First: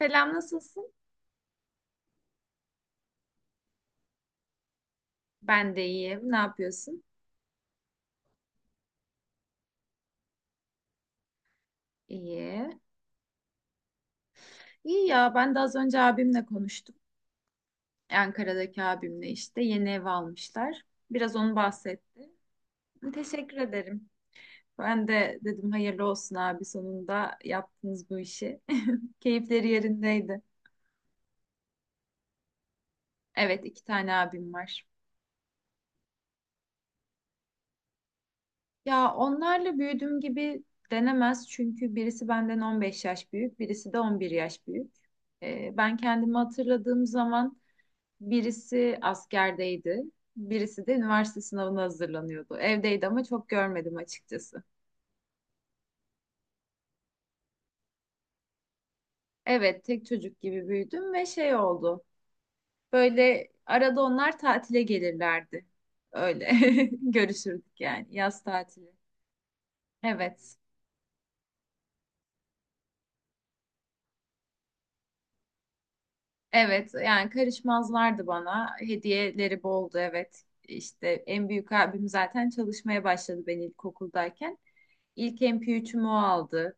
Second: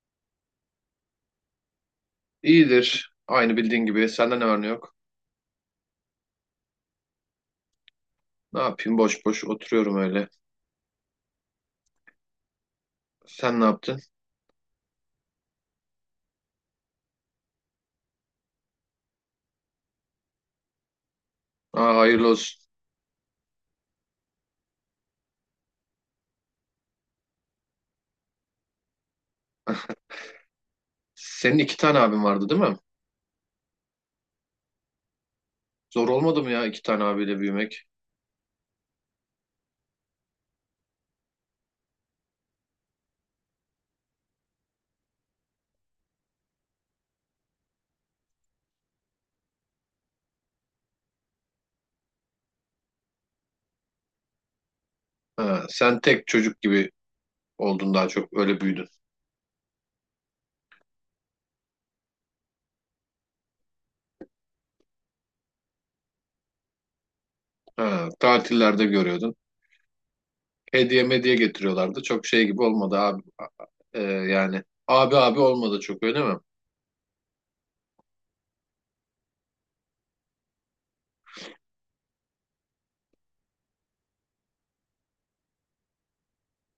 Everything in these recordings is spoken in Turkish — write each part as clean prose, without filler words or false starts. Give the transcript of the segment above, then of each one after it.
Selam nasılsın? İyidir. Aynı bildiğin gibi. Senden ne var ne yok. Ben de iyiyim. Ne yapıyorsun? Ne yapayım? Boş boş oturuyorum öyle. İyi. Sen ne yaptın? İyi ya ben de az önce abimle konuştum. Ankara'daki abimle işte yeni ev almışlar. Biraz onu Aa, bahsetti. hayırlı olsun. Teşekkür ederim. Ben de dedim hayırlı olsun abi sonunda yaptınız bu işi. Keyifleri yerindeydi. Senin iki tane abin vardı değil mi? Evet iki tane abim var. Zor olmadı mı ya iki tane abiyle büyümek? Ya onlarla büyüdüm gibi denemez çünkü birisi benden 15 yaş büyük, birisi de 11 yaş büyük. Ben kendimi hatırladığım zaman birisi askerdeydi. Birisi de üniversite sınavına hazırlanıyordu. Evdeydi ama çok görmedim açıkçası. Ha, sen tek çocuk gibi oldun daha çok. Öyle büyüdün. Evet, tek çocuk gibi büyüdüm ve şey oldu. Böyle arada onlar tatile gelirlerdi. Öyle görüşürdük yani Ha, yaz tatillerde tatili. görüyordun. Evet. Hediye mediye getiriyorlardı. Çok şey gibi olmadı abi. Yani abi abi olmadı çok öyle mi? Evet yani karışmazlardı bana. Hediyeleri boldu evet. İşte en büyük abim zaten çalışmaya başladı ben ilkokuldayken. İlk MP3'ümü o aldı.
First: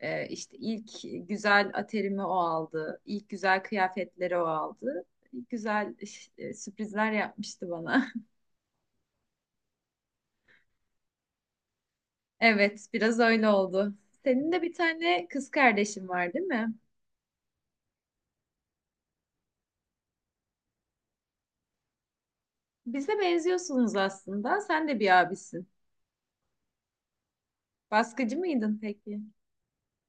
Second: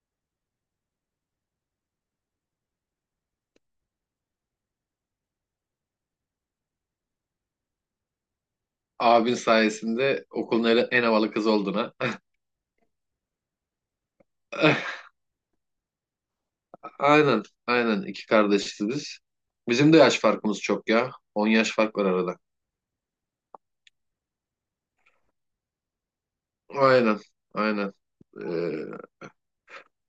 İşte ilk güzel aterimi o aldı. İlk güzel kıyafetleri o aldı. Güzel sürprizler yapmıştı bana. Abin sayesinde okulun en havalı kızı oldun ha. Evet, biraz öyle oldu. Senin de bir tane kız kardeşin var, değil mi? Aynen, aynen. iki kardeşiz biz. Bizim de yaş farkımız çok ya. 10 yaş fark var arada. Bize benziyorsunuz aslında. Sen de bir abisin. Aynen, aynen. Baskıcı mıydın Ee, peki?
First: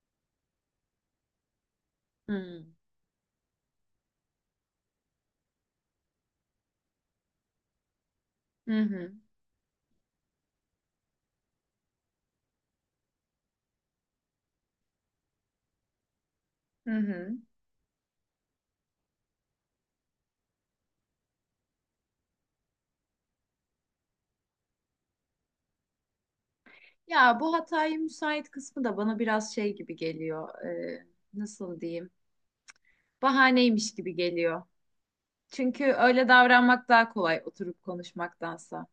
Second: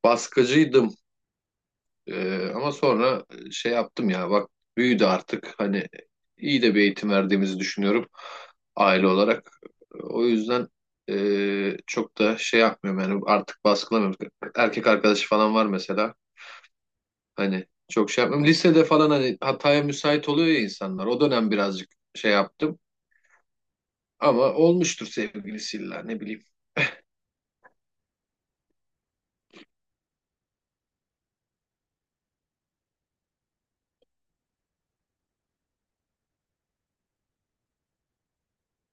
baskıcıydım. Hmm. Ama sonra şey yaptım ya. Bak büyüdü artık. Hani iyi de bir eğitim verdiğimizi düşünüyorum Hı aile hı. olarak. O yüzden çok da şey yapmıyorum yani artık baskılamıyorum. Erkek arkadaşı falan var mesela. Hı hı. Hani çok şey yapmıyorum. Lisede falan hani hataya müsait oluyor ya insanlar. O dönem birazcık şey yaptım. Ama olmuştur sevgilisiyle ne bileyim. Ya bu hataya müsait kısmı da bana biraz şey gibi geliyor. Nasıl diyeyim? Bahaneymiş gibi geliyor. Çünkü öyle davranmak daha kolay oturup konuşmaktansa.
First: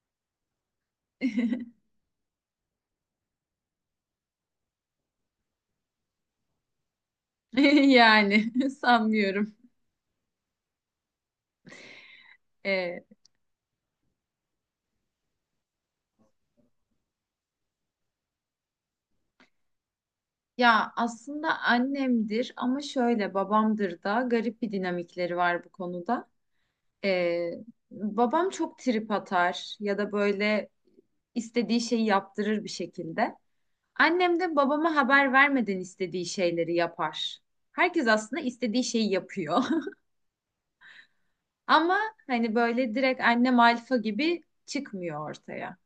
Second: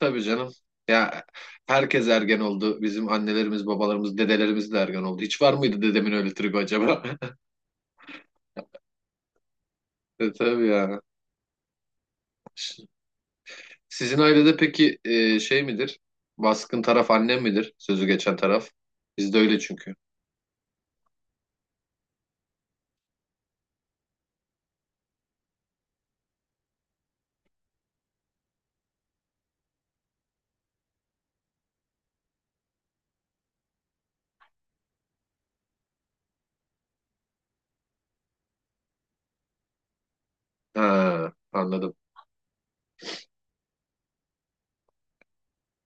Tabii canım. Ya herkes ergen oldu. Bizim annelerimiz, babalarımız, dedelerimiz de ergen oldu. Hiç var mıydı dedemin öyle tribi acaba? Yani sanmıyorum. E, tabii ya. Ee, Sizin ailede peki şey midir? Baskın taraf annem midir? Sözü geçen taraf. Bizde öyle çünkü. ya aslında annemdir ama şöyle babamdır da garip bir dinamikleri var bu konuda. Ee, babam çok trip atar ya da böyle istediği şeyi yaptırır bir şekilde. Annem de babama haber vermeden istediği şeyleri yapar. Herkes aslında istediği şeyi yapıyor. Ha, anladım. Ama hani böyle direkt annem alfa gibi çıkmıyor ortaya.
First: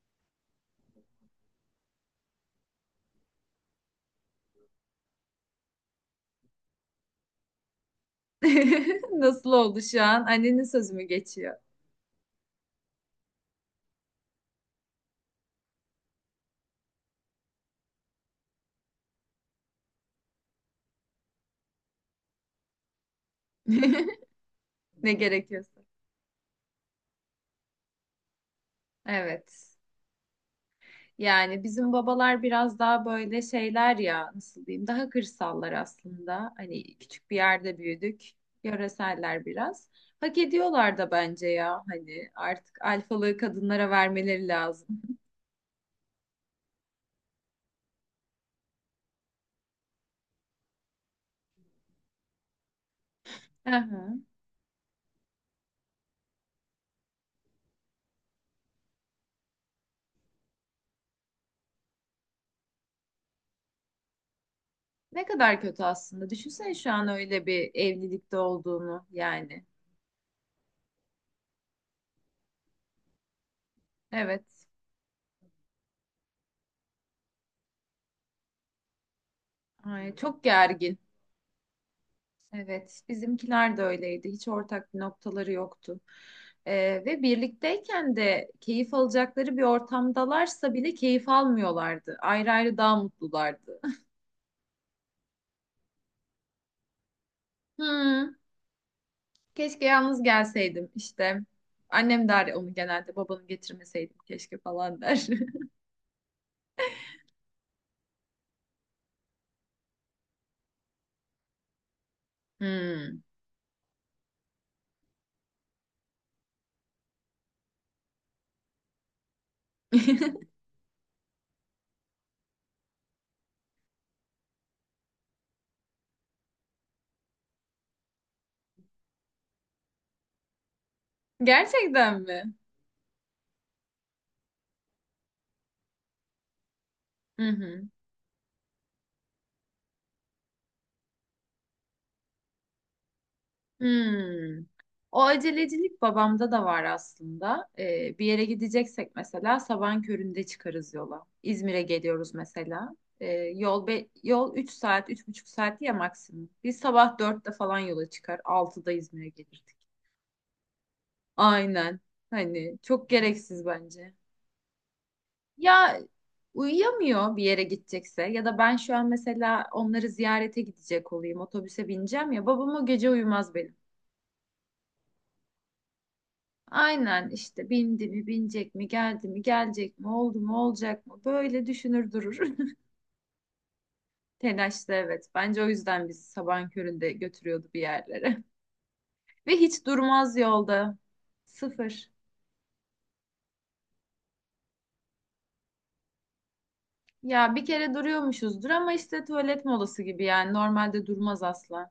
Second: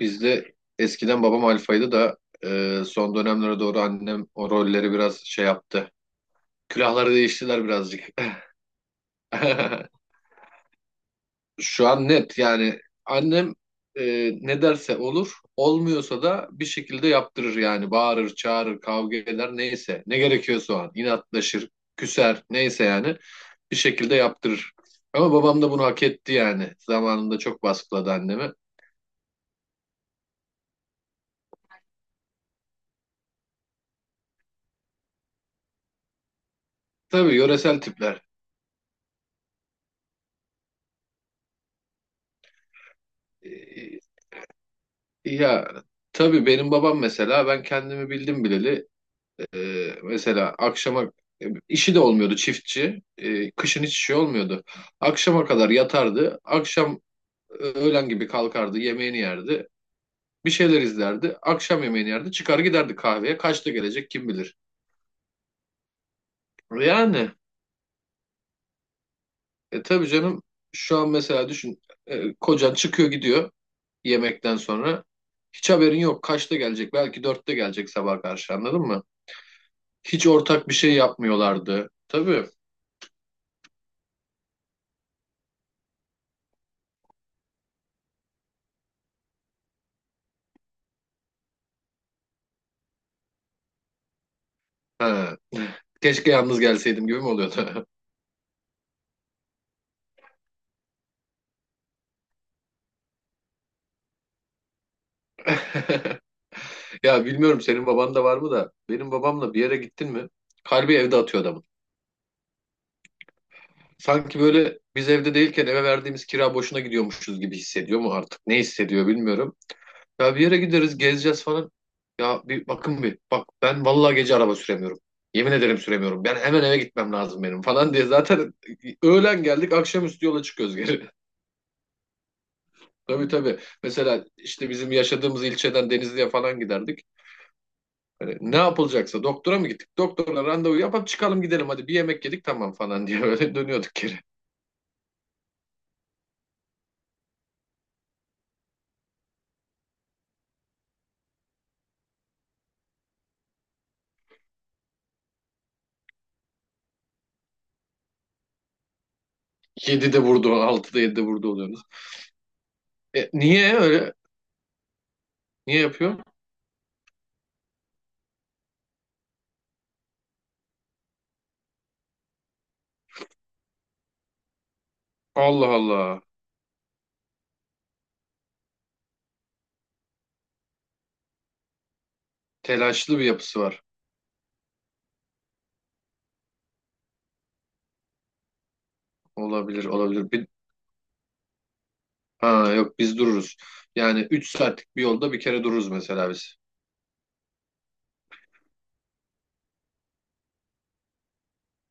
Bizde eskiden babam alfaydı da son dönemlere doğru annem o rolleri biraz şey yaptı. Külahları değiştiler birazcık. Nasıl oldu şu an? Annenin sözü mü geçiyor? Şu an net yani annem ne derse olur, olmuyorsa da bir şekilde yaptırır yani bağırır, çağırır, kavga eder neyse ne gerekiyorsa o an inatlaşır, küser neyse yani bir şekilde yaptırır. Ne Ama babam da gerekiyorsa. bunu hak etti yani zamanında çok baskıladı annemi. Evet. Yani bizim babalar biraz daha böyle şeyler ya nasıl diyeyim daha kırsallar aslında. Hani küçük Tabii bir yerde yöresel tipler. büyüdük. Yöreseller biraz. Hak ediyorlar da bence ya hani artık alfalığı kadınlara E, vermeleri lazım. ya tabii benim babam mesela ben kendimi bildim bileli. Mesela akşama işi de olmuyordu çiftçi. Hı Kışın hiç hı. şey olmuyordu. Akşama kadar yatardı. Akşam öğlen gibi kalkardı, yemeğini yerdi. Bir şeyler izlerdi. Akşam yemeğini yerdi. Çıkar giderdi kahveye. Kaçta gelecek kim bilir. Ne kadar kötü aslında. Düşünsene şu an Yani öyle bir evlilikte olduğunu yani. Tabii canım şu an mesela düşün, kocan çıkıyor gidiyor Evet. yemekten sonra. Hiç haberin yok. Kaçta gelecek? Belki dörtte gelecek sabah karşı, anladın mı? Ay, Hiç çok ortak bir şey gergin. yapmıyorlardı. Tabii. Evet, bizimkiler de öyleydi. Hiç ortak bir noktaları yoktu. Ve birlikteyken de keyif alacakları bir ortamdalarsa bile keyif almıyorlardı. Ayrı ayrı daha mutlulardı. Ha. Keşke yalnız gelseydim gibi mi oluyordu? Hmm, keşke yalnız gelseydim işte. Annem der onu genelde babanı getirmeseydim keşke falan der. Ya bilmiyorum senin baban da var mı da benim babamla bir yere gittin mi? Kalbi evde atıyor adamın. Hmm. Sanki böyle biz evde değilken eve verdiğimiz kira boşuna gidiyormuşuz gibi hissediyor mu artık? Ne hissediyor bilmiyorum. Ya bir yere gideriz gezeceğiz falan. Ya bir bak, ben vallahi gece araba süremiyorum. Yemin ederim süremiyorum. Ben hemen eve gitmem lazım benim falan diye zaten öğlen geldik akşamüstü yola çıkıyoruz geri. Gerçekten mi? Tabii tabii. Mesela işte bizim yaşadığımız ilçeden Denizli'ye falan giderdik. Hı hı. Hani ne yapılacaksa doktora mı gittik? Doktorla randevu yapıp çıkalım gidelim hadi bir yemek yedik tamam falan diye öyle dönüyorduk geri. Hmm. O acelecilik babamda da var aslında. Bir yere gideceksek mesela sabahın köründe çıkarız yola. İzmir'e geliyoruz mesela. Yol yol 3 saat, üç buçuk saat ya maksimum. Biz sabah dörtte falan yola çıkar, altıda İzmir'e gelirdik. 7'de vurdu, 6'da 7'de vurdu oluyoruz. Aynen. Hani çok E, gereksiz niye öyle? bence. Niye Ya yapıyor? uyuyamıyor bir yere gidecekse ya da ben şu an mesela onları ziyarete gidecek olayım, otobüse bineceğim ya babam o gece uyumaz benim. Allah Allah. Aynen işte bindi mi binecek mi geldi mi gelecek mi oldu mu olacak mı böyle düşünür durur. Telaşlı bir yapısı var. Telaşlı evet. Bence o yüzden bizi sabahın köründe götürüyordu bir yerlere. Ve Olabilir, hiç olabilir. durmaz yolda. Sıfır. Ha yok biz dururuz. Yani 3 saatlik bir yolda bir kere dururuz mesela biz. Ya bir kere duruyormuşuzdur ama işte tuvalet molası gibi yani normalde durmaz asla.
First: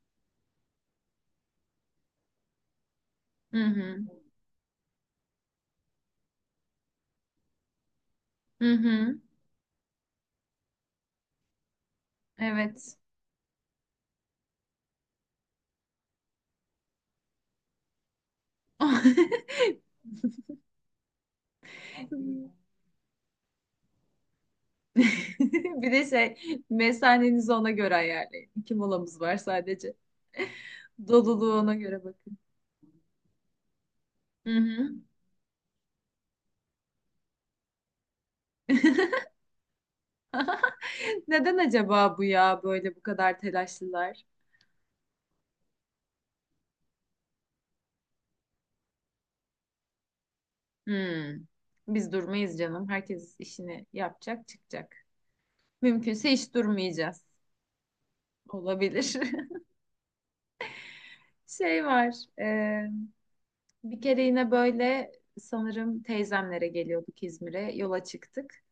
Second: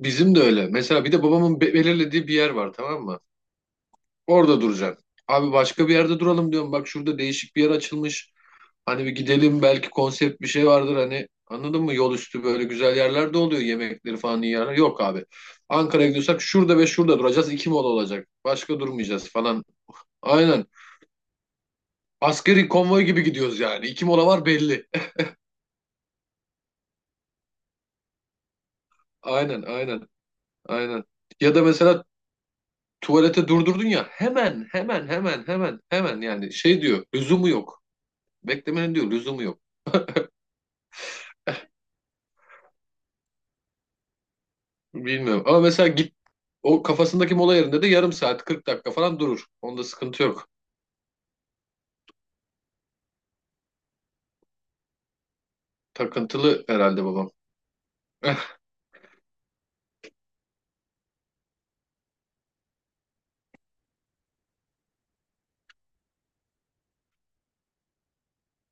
Bizim de öyle. Mesela bir de babamın belirlediği bir yer var, tamam mı? Hı hı. Orada duracaksın. Abi başka bir yerde duralım diyorum. Bak şurada değişik bir yer açılmış. Hı Hani bir hı. gidelim belki konsept bir şey vardır hani, anladın mı? Yol üstü böyle güzel Evet. yerler de oluyor, yemekleri falan iyi yerler. Yok abi. Ankara'ya gidiyorsak şurada ve şurada duracağız. İki mola olacak. Başka durmayacağız falan. Aynen. Askeri konvoy gibi gidiyoruz yani. İki mola var belli. Bir de şey mesanenizi ona göre ayarlayın. İki molamız var Aynen sadece. aynen aynen. Doluluğu Ya da ona mesela göre bakın. tuvalete durdurdun ya Hı hemen hı. hemen hemen hemen hemen yani şey diyor, lüzumu yok. Beklemenin diyor lüzumu yok. Neden acaba bu ya böyle bu kadar telaşlılar? Bilmiyorum ama mesela git, o kafasındaki mola yerinde de yarım saat 40 dakika falan durur. Onda sıkıntı yok. Hmm. Biz durmayız canım. Herkes işini yapacak, çıkacak. Mümkünse hiç Takıntılı herhalde durmayacağız. babam. Eh, Olabilir. Şey var. e, Bir kere yine böyle sanırım teyzemlere geliyorduk İzmir'e. Yola çıktık.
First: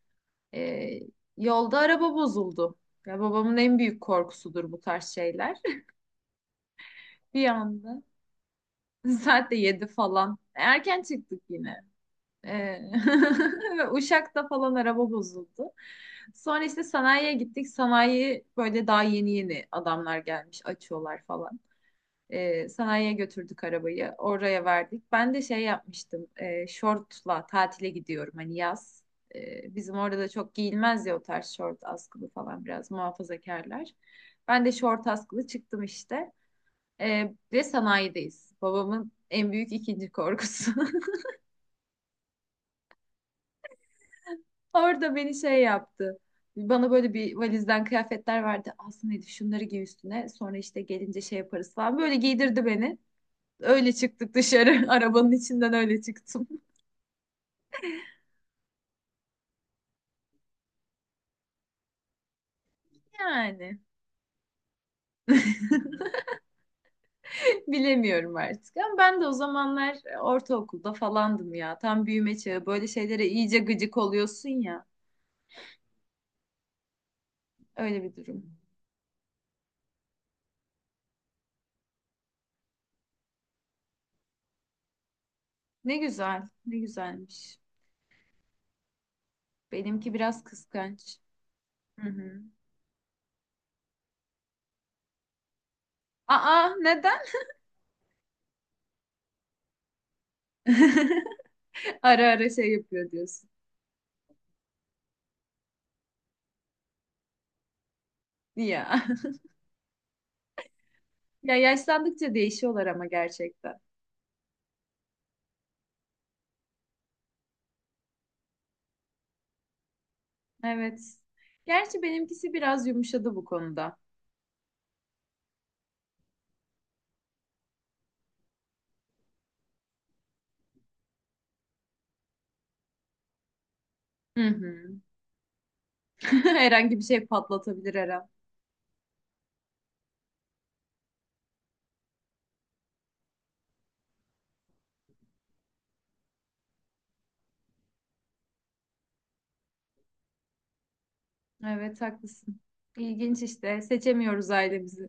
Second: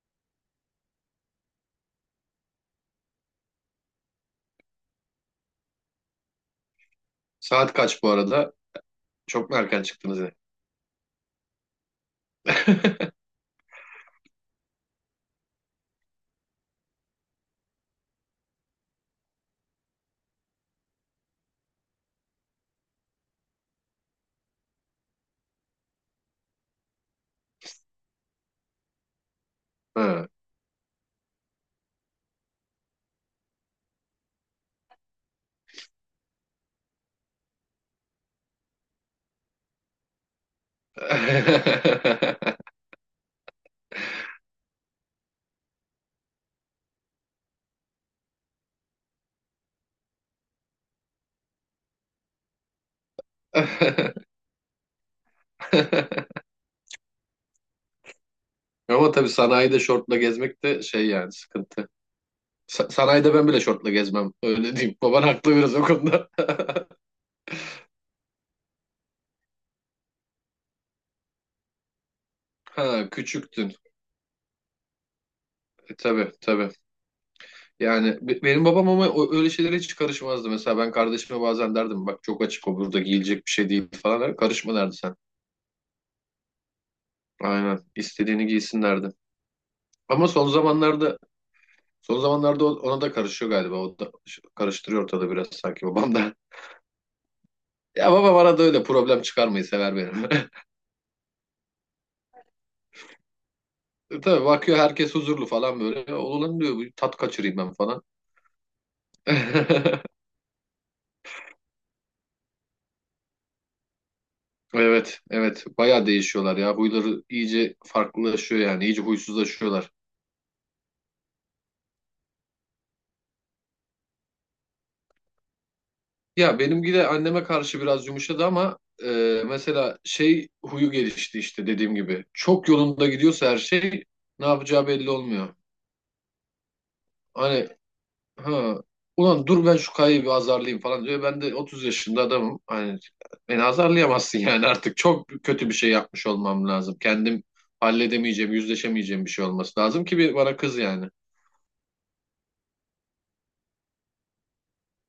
E, yolda araba bozuldu. Ya babamın en büyük korkusudur bu tarz şeyler. Bir saat anda. kaç bu arada? Saat Çok de mu erken yedi çıktınız yine? falan. Erken çıktık yine. Ee, ve Uşak'ta falan araba bozuldu. Sonra işte sanayiye gittik. Sanayi böyle daha yeni yeni adamlar gelmiş açıyorlar falan. Sanayiye götürdük arabayı. Oraya verdik. Ben de şey yapmıştım. Şortla tatile gidiyorum hani yaz. Bizim orada da Ha. çok giyilmez ya o tarz şort askılı falan biraz muhafazakarlar. Ben de şort askılı çıktım işte. Ve sanayideyiz. Babamın en büyük ikinci korkusu. Orada beni şey yaptı. Bana böyle bir valizden kıyafetler verdi. Aslında dedi şunları giy üstüne. Sonra işte gelince şey yaparız falan. Böyle giydirdi beni. Öyle çıktık dışarı. Arabanın içinden öyle çıktım. Ama tabii sanayide şortla gezmek de şey yani, sıkıntı. Sanayide ben bile Yani şortla gezmem. Öyle diyeyim. Baban haklı biraz o konuda. bilemiyorum artık. Ama ben de o zamanlar ortaokulda falandım ya. Tam büyüme çağı. Böyle Ha, şeylere iyice küçüktün. gıcık oluyorsun ya. E, tabii tabii. Öyle bir Yani durum. benim babam ama öyle şeylere hiç karışmazdı. Mesela ben kardeşime bazen derdim bak çok açık o, burada giyilecek bir şey değil falan. Karışma derdi sen. Ne güzel. Ne güzelmiş. Aynen. İstediğini giysin derdi. Benimki Ama biraz son zamanlarda, kıskanç. Hı son hı. zamanlarda ona da karışıyor galiba. O da karıştırıyor ortada biraz sanki babam da. Aa neden? Ya babam arada öyle problem çıkarmayı sever benim. Ara ara şey yapıyor diyorsun. E tabii, bakıyor herkes huzurlu falan böyle. Oğlum diyor bir tat kaçırayım ben falan. Ya. Ya yaşlandıkça değişiyorlar ama gerçekten. Evet, evet. Bayağı değişiyorlar ya. Huyları iyice farklılaşıyor yani. İyice huysuzlaşıyorlar. Evet. Gerçi benimkisi biraz yumuşadı bu konuda. Ya benimki de anneme karşı biraz yumuşadı ama mesela şey huyu gelişti işte dediğim gibi. Çok yolunda gidiyorsa her şey, Hı ne hı. yapacağı belli olmuyor. Herhangi bir şey Hani, patlatabilir her an. ha, ulan dur ben şu kayayı bir azarlayayım falan diyor. Ben de 30 yaşında adamım. Hani beni azarlayamazsın yani, artık çok kötü bir şey yapmış olmam lazım. Kendim halledemeyeceğim, yüzleşemeyeceğim bir şey olması lazım ki bir bana kız yani. Evet haklısın. İlginç işte. Seçemiyoruz ailemizi.